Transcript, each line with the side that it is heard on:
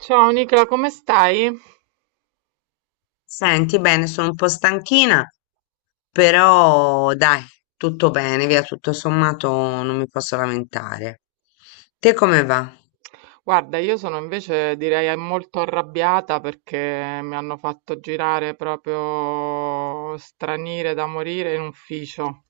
right: Ciao Nicola, come stai?
left: Senti, bene, sono un po' stanchina, però dai, tutto bene, via, tutto sommato non mi posso lamentare. Te come va?
right: Guarda, io sono invece direi molto arrabbiata perché mi hanno fatto girare proprio stranire da morire in ufficio.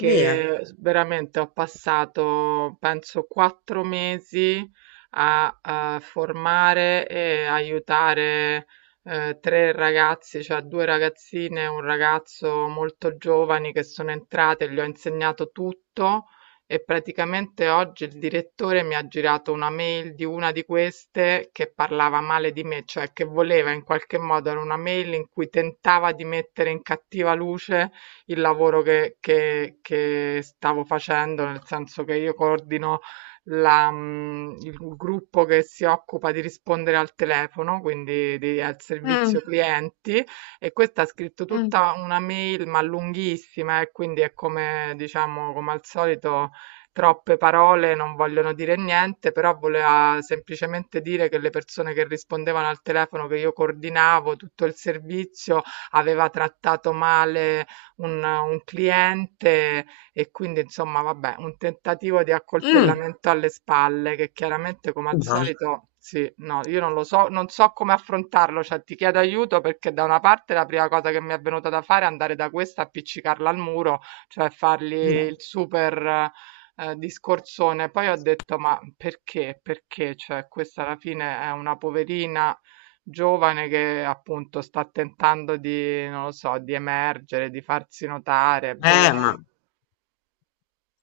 left: Via.
right: veramente ho passato, penso, quattro mesi a, formare e aiutare, tre ragazzi, cioè due ragazzine e un ragazzo molto giovani che sono entrate, gli ho insegnato tutto e praticamente oggi il direttore mi ha girato una mail di una di queste che parlava male di me, cioè che voleva in qualche modo, era una mail in cui tentava di mettere in cattiva luce il lavoro che stavo facendo, nel senso che io coordino il gruppo che si occupa di rispondere al telefono, quindi al
left: Mm,
right: servizio clienti, e questa ha scritto
left: mm,
right: tutta una mail ma lunghissima e quindi è come diciamo come al solito. Troppe parole non vogliono dire niente, però voleva semplicemente dire che le persone che rispondevano al telefono che io coordinavo, tutto il servizio, aveva trattato male un cliente e quindi insomma, vabbè, un tentativo di
left: mm.
right: accoltellamento alle spalle che chiaramente come al
left: Dai,
right: solito sì, no, io non lo so, non so come affrontarlo, cioè ti chiedo aiuto perché da una parte la prima cosa che mi è venuta da fare è andare da questa, appiccicarla al muro, cioè fargli il
left: dai.
right: super discorsone. Poi ho detto, ma perché? Perché? Cioè, questa alla fine è una poverina giovane che appunto sta tentando di, non lo so, di emergere, di farsi notare, boh,
left: Eh, ma
right: cioè.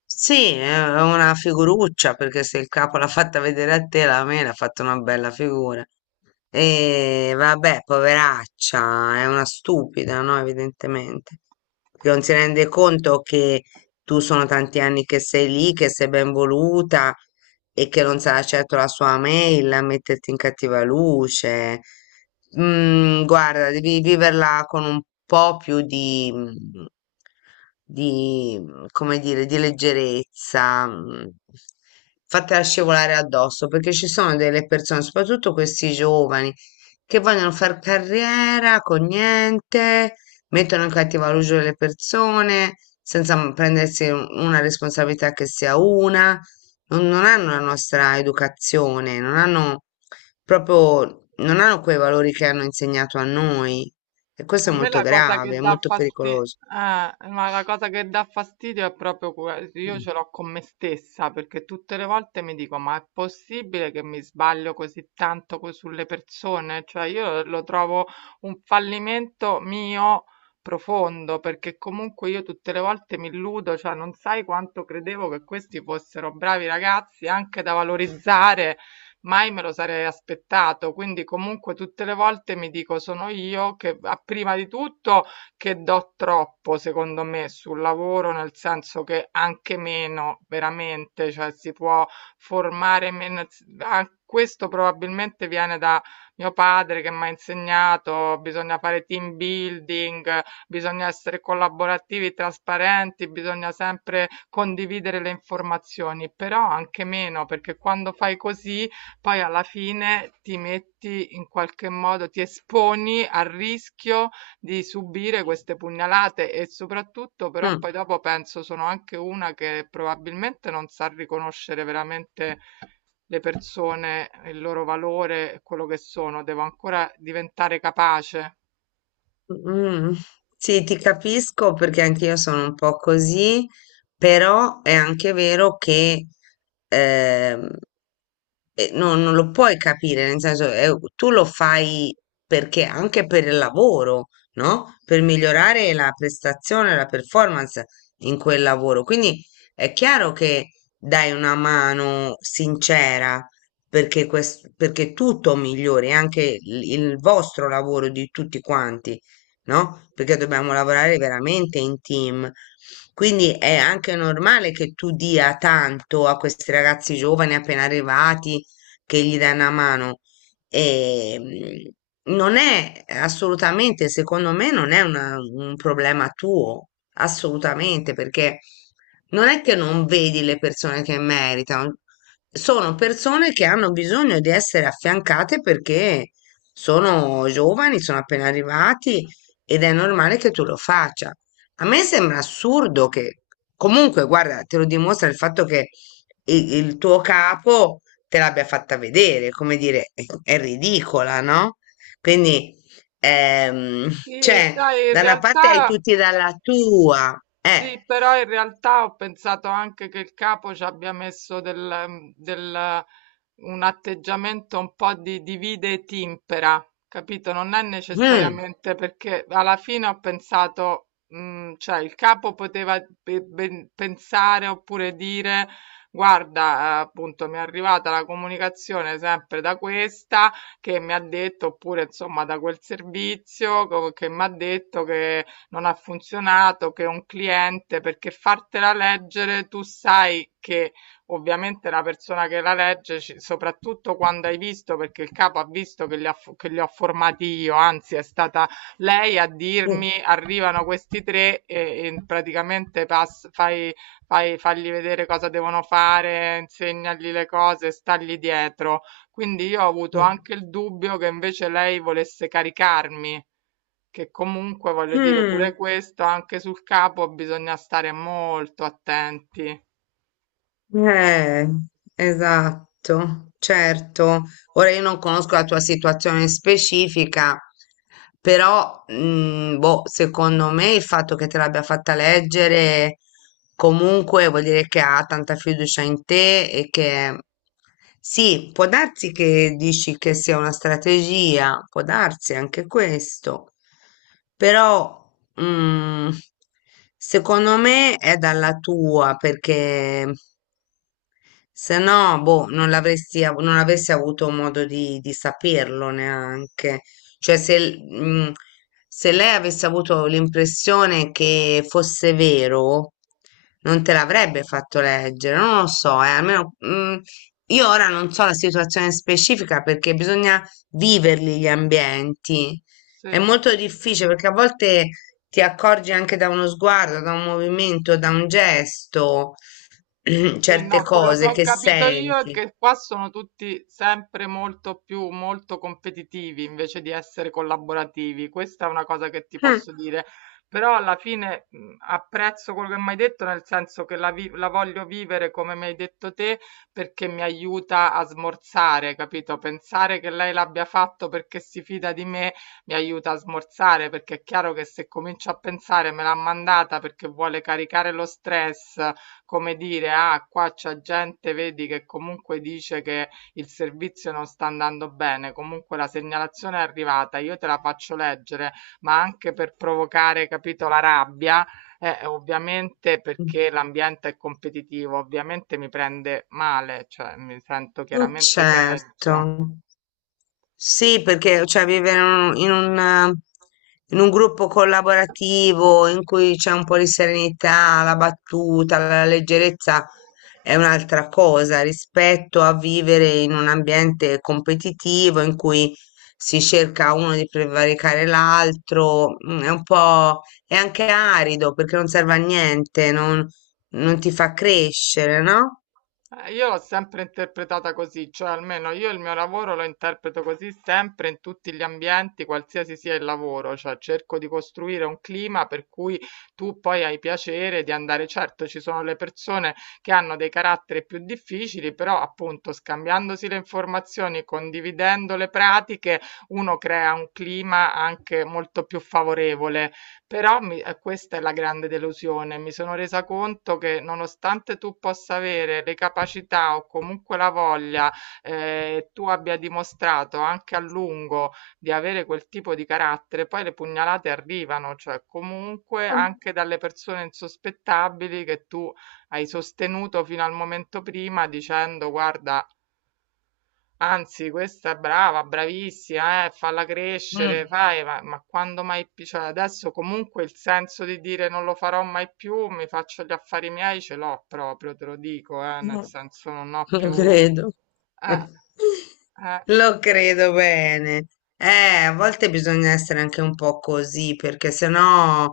left: Sì, è una figuruccia perché se il capo l'ha fatta vedere a te, la mela ha fatto una bella figura. E vabbè, poveraccia, è una stupida, no? Evidentemente, che non si rende conto che tu sono tanti anni che sei lì, che sei ben voluta e che non sarà certo la sua mail a metterti in cattiva luce. Mm, guarda, devi viverla con un po' più di come dire, di leggerezza, fatela scivolare addosso, perché ci sono delle persone, soprattutto questi giovani, che vogliono far carriera con niente, mettono in cattivo luce le persone senza prendersi una responsabilità che sia una, non hanno la nostra educazione, non hanno proprio, non hanno quei valori che hanno insegnato a noi. E questo
right: A
left: è
right: me
left: molto
right: la cosa
left: grave,
right: che
left: è
right: dà
left: molto
right: fastidio,
left: pericoloso.
right: ma la cosa che dà fastidio è proprio io
left: Mm.
right: ce l'ho con me stessa, perché tutte le volte mi dico, ma è possibile che mi sbaglio così tanto sulle persone? Cioè io lo trovo un fallimento mio profondo, perché comunque io tutte le volte mi illudo, cioè non sai quanto credevo che questi fossero bravi ragazzi anche da valorizzare. Mai me lo sarei aspettato. Quindi comunque tutte le volte mi dico sono io che prima di tutto che do troppo, secondo me, sul lavoro, nel senso che anche meno, veramente, cioè si può formare meno. Questo probabilmente viene da mio padre che mi ha insegnato, bisogna fare team building, bisogna essere collaborativi, trasparenti, bisogna sempre condividere le informazioni, però anche meno, perché quando fai così poi alla fine ti metti in qualche modo, ti esponi al rischio di subire queste pugnalate e soprattutto
left: Sì.
right: però poi dopo penso sono anche una che probabilmente non sa riconoscere veramente le persone, il loro valore, e quello che sono, devo ancora diventare capace.
left: Mm, sì, ti capisco perché anch'io sono un po' così, però è anche vero che ehm, non lo puoi capire, nel senso, tu lo fai perché anche per il lavoro, no? Per migliorare la prestazione, la performance in quel lavoro. Quindi è chiaro che dai una mano sincera perché, perché tutto migliori, anche il vostro lavoro di tutti quanti, no? Perché dobbiamo lavorare veramente in team. Quindi è anche normale che tu dia tanto a questi ragazzi giovani appena arrivati che gli dà una mano. E, non è assolutamente, secondo me, non è un problema tuo, assolutamente, perché non è che non vedi le persone che meritano, sono persone che hanno bisogno di essere affiancate perché sono giovani, sono appena arrivati ed è normale che tu lo faccia. A me sembra assurdo che, comunque, guarda, te lo dimostra il fatto che tuo capo te l'abbia fatta vedere, come dire, è ridicola, no? Quindi, ehm,
right: Sì,
left: cioè,
right: sai, in
left: da una parte hai
right: realtà.
left: tutti dalla tua, eh.
right: Sì, però in realtà ho pensato anche che il capo ci abbia messo un atteggiamento un po' di divide e timpera, capito? Non è
left: Mm,
right: necessariamente perché alla fine ho pensato, cioè il capo poteva pensare oppure dire, guarda, appunto mi è arrivata la comunicazione sempre da questa che mi ha detto, oppure insomma da quel servizio che mi ha detto che non ha funzionato, che un cliente, perché fartela leggere tu sai che ovviamente la persona che la legge, soprattutto quando hai visto, perché il capo ha visto che li ho formati io, anzi è stata lei a
left: mm,
right: dirmi arrivano questi tre e praticamente fai, fagli vedere cosa devono fare, insegnagli le cose, stagli dietro. Quindi io ho avuto
left: mm,
right: anche il dubbio che invece lei volesse caricarmi. Che comunque voglio dire
left: mm.
right: pure questo, anche sul capo bisogna stare molto attenti.
left: Eh, esatto, certo. Ora io non conosco la tua situazione specifica, però mm, boh, secondo me il fatto che te l'abbia fatta leggere comunque vuol dire che ha tanta fiducia in te e che sì, può darsi che dici che sia una strategia, può darsi anche questo, però mm, secondo me è dalla tua perché. Se no, boh, non l'avresti, non avresti avuto modo di saperlo neanche. Cioè, se, mm, se lei avesse avuto l'impressione che fosse vero, non te l'avrebbe fatto leggere. Non lo so, almeno, mm, io ora non so la situazione specifica perché bisogna viverli gli ambienti. È
right: Sì.
left: molto difficile perché a volte ti accorgi anche da uno sguardo, da un movimento, da un gesto.
right: Sì,
left: certe
right: no, quello che
left: cose
right: ho
left: che
right: capito io è
left: senti.
right: che qua sono tutti sempre molto competitivi invece di essere collaborativi. Questa è una cosa che ti
left: Mm,
right: posso dire. Però alla fine apprezzo quello che mi hai detto, nel senso che la voglio vivere come mi hai detto te, perché mi aiuta a smorzare, capito? Pensare che lei l'abbia fatto perché si fida di me mi aiuta a smorzare, perché è chiaro che se comincio a pensare me l'ha mandata perché vuole caricare lo stress come dire, ah, qua c'è gente, vedi che comunque dice che il servizio non sta andando bene, comunque la segnalazione è arrivata, io te la faccio leggere, ma anche per provocare, capito, la rabbia, ovviamente perché l'ambiente è competitivo, ovviamente mi prende male, cioè mi sento
left: mm,
right: chiaramente peggio.
left: certo. Sì, perché cioè, vivere in in un gruppo collaborativo in cui c'è un po' di serenità, la battuta, la leggerezza è un'altra cosa rispetto a vivere in un ambiente competitivo in cui si cerca uno di prevaricare l'altro, mm, è un po' è anche arido perché non serve a niente, non, non ti fa crescere, no?
right: Io l'ho sempre interpretata così, cioè almeno io il mio lavoro lo interpreto così sempre in tutti gli ambienti, qualsiasi sia il lavoro, cioè cerco di costruire un clima per cui tu poi hai piacere di andare. Certo, ci sono le persone che hanno dei caratteri più difficili, però appunto scambiandosi le informazioni, condividendo le pratiche, uno crea un clima anche molto più favorevole. Però questa è la grande delusione. Mi sono resa conto che nonostante tu possa avere le capacità o comunque la voglia, tu abbia dimostrato anche a lungo di avere quel tipo di carattere, poi le pugnalate arrivano, cioè comunque
left: Ah,
right: anche dalle persone insospettabili che tu hai sostenuto fino al momento prima dicendo guarda, anzi, questa è brava, bravissima, falla crescere,
left: Mm.
right: fai, ma quando mai più, cioè adesso comunque il senso di dire non lo farò mai più, mi faccio gli affari miei, ce l'ho proprio, te lo dico, nel
left: No,
right: senso non ho
left: lo
right: più.
left: credo.
right: Eh, eh.
left: Lo credo bene. Eh, a volte bisogna essere anche un po' così, perché sennò,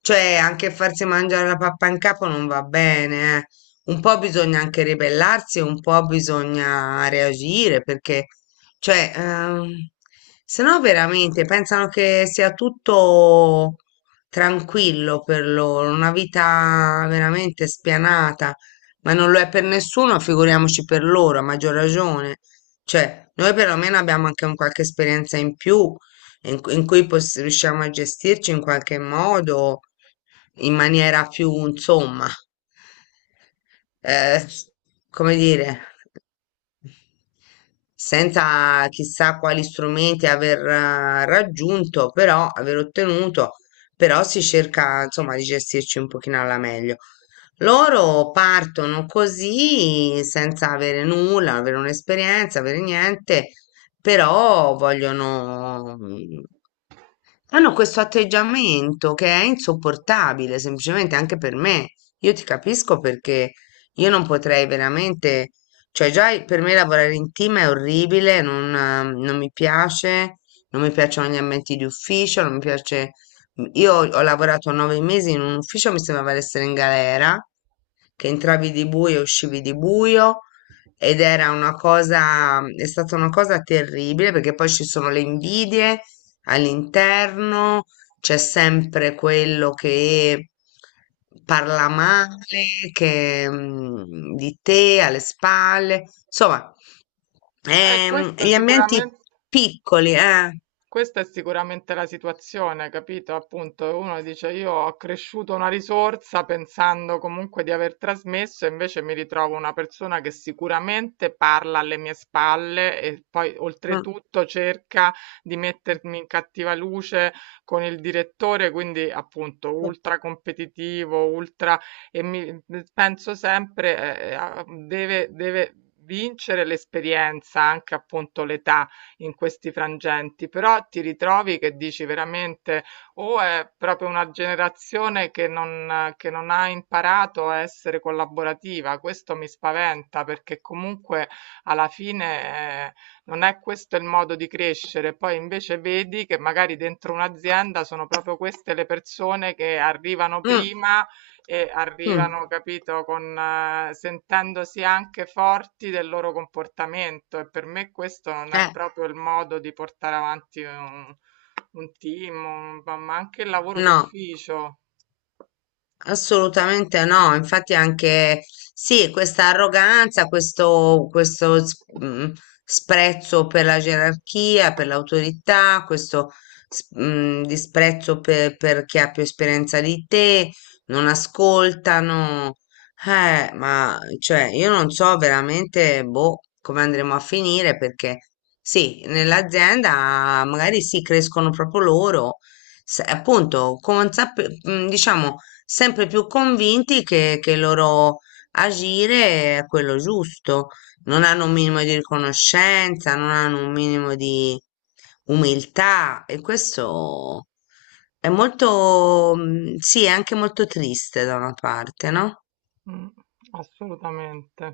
left: cioè, anche farsi mangiare la pappa in capo non va bene, eh. Un po' bisogna anche ribellarsi, un po' bisogna reagire, perché, cioè, sennò veramente pensano che sia tutto tranquillo per loro, una vita veramente spianata. Ma non lo è per nessuno, figuriamoci per loro, a maggior ragione. Cioè, noi perlomeno abbiamo anche un qualche esperienza in più in, in cui riusciamo a gestirci in qualche modo, in maniera più, insomma, eh, come dire, senza chissà quali strumenti aver raggiunto, però aver ottenuto, però si cerca insomma di gestirci un pochino alla meglio. Loro partono così senza avere nulla, avere un'esperienza, avere niente, però vogliono, hanno questo atteggiamento che è insopportabile, semplicemente anche per me. Io ti capisco perché io non potrei veramente, cioè già per me lavorare in team è orribile, non, non mi piace, non mi piacciono gli ambienti di ufficio, non mi piace. Io ho lavorato 9 mesi in un ufficio, mi sembrava di essere in galera, che entravi di buio e uscivi di buio ed era una cosa, è stata una cosa terribile perché poi ci sono le invidie all'interno, c'è sempre quello che parla male, che, mm, di te alle spalle, insomma,
right: Eh, questa
left: gli ambienti
right: sicuramente...
left: piccoli, eh.
right: Questa è sicuramente la situazione, capito? Appunto, uno dice io ho accresciuto una risorsa pensando comunque di aver trasmesso e invece mi ritrovo una persona che sicuramente parla alle mie spalle e poi
left: Mm,
right: oltretutto cerca di mettermi in cattiva luce con il direttore, quindi appunto
left: mm,
right: ultra competitivo, ultra e mi penso sempre deve vincere l'esperienza, anche appunto l'età in questi frangenti, però ti ritrovi che dici veramente o è proprio una generazione che non ha imparato a essere collaborativa, questo mi spaventa perché comunque alla fine non è questo il modo di crescere, poi invece vedi che magari dentro un'azienda sono proprio queste le persone che arrivano
left: mm,
right: prima e
left: mm,
right: arrivano, capito, sentendosi anche forti del loro comportamento e per me questo non è
left: eh,
right: proprio il modo di portare avanti un team, ma anche il lavoro
left: no.
right: d'ufficio.
left: Assolutamente no, infatti anche sì, questa arroganza, questo sprezzo per la gerarchia, per l'autorità, questo disprezzo per chi ha più esperienza di te, non ascoltano, ma cioè io non so veramente boh, come andremo a finire perché sì, nell'azienda magari sì, crescono proprio loro, appunto, diciamo sempre più convinti che il loro agire è quello giusto, non hanno un minimo di riconoscenza, non hanno un minimo di umiltà e questo è molto, mm, sì, è anche molto triste da una parte, no?
right: Mm, assolutamente.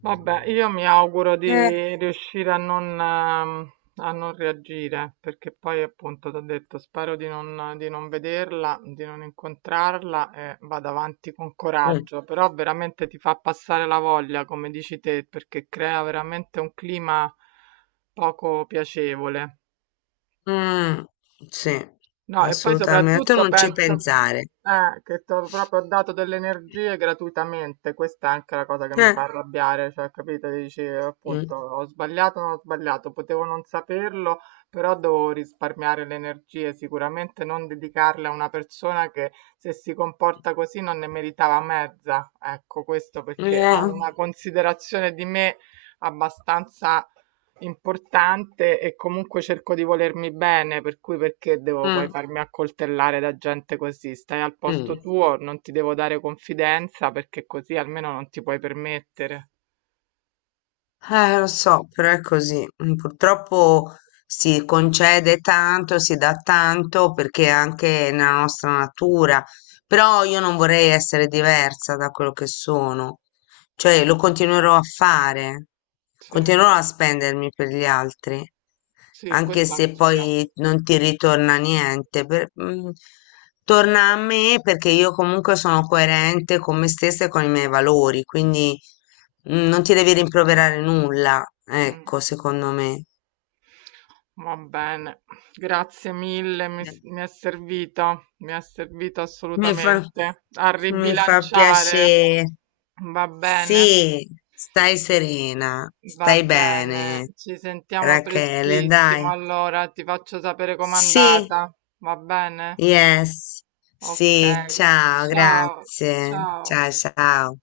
right: Vabbè, io mi auguro
left: Eh,
right: di riuscire a non reagire, perché poi appunto ti ho detto, spero di non vederla, di non incontrarla e vado avanti con
left: mm.
right: coraggio, però veramente ti fa passare la voglia, come dici te, perché crea veramente un clima poco piacevole.
left: Mm, sì,
right: No, e poi
left: assolutamente, tu
right: soprattutto
left: non ci
right: penso
left: pensare.
right: che ti ho proprio dato delle energie gratuitamente, questa è anche la cosa che mi fa
left: Eh.
right: arrabbiare, cioè capito, dici
left: Mm,
right: appunto ho sbagliato, non ho sbagliato, potevo non saperlo, però devo risparmiare le energie, sicuramente non dedicarle a una persona che se si comporta così non ne meritava mezza, ecco questo perché ho
left: eh,
right: una considerazione di me abbastanza importante e comunque cerco di volermi bene, per cui perché devo poi
left: mm,
right: farmi accoltellare da gente così? Stai al posto
left: mm.
right: tuo, non ti devo dare confidenza perché così almeno non ti puoi permettere.
left: Lo so, però è così. Mm, purtroppo si concede tanto, si dà tanto perché è anche nella nostra natura. Però io non vorrei essere diversa da quello che sono. Cioè lo continuerò a fare,
right: Sì,
left: continuerò a spendermi per gli altri,
right: sì,
left: anche
right: questo
left: se
right: anch'io.
left: poi non ti ritorna niente. Mm, torna a me perché io comunque sono coerente con me stessa e con i miei valori, quindi mm, non ti devi rimproverare nulla,
right: Mm.
left: ecco, secondo me.
right: Va bene, grazie mille, mi è servito
left: Mi fa,
right: assolutamente a
left: mi fa
right: ribilanciare.
left: piacere.
right: Va bene.
left: Sì, stai serena,
right: Va
left: stai
right: bene,
left: bene,
right: ci sentiamo
left: Rachele,
right: prestissimo.
left: dai.
right: Allora ti faccio sapere com'è
left: Sì,
right: andata. Va bene?
left: yes.
right: Ok.
left: Sì, ciao,
right: Ciao,
left: grazie.
right: ciao.
left: Ciao, ciao.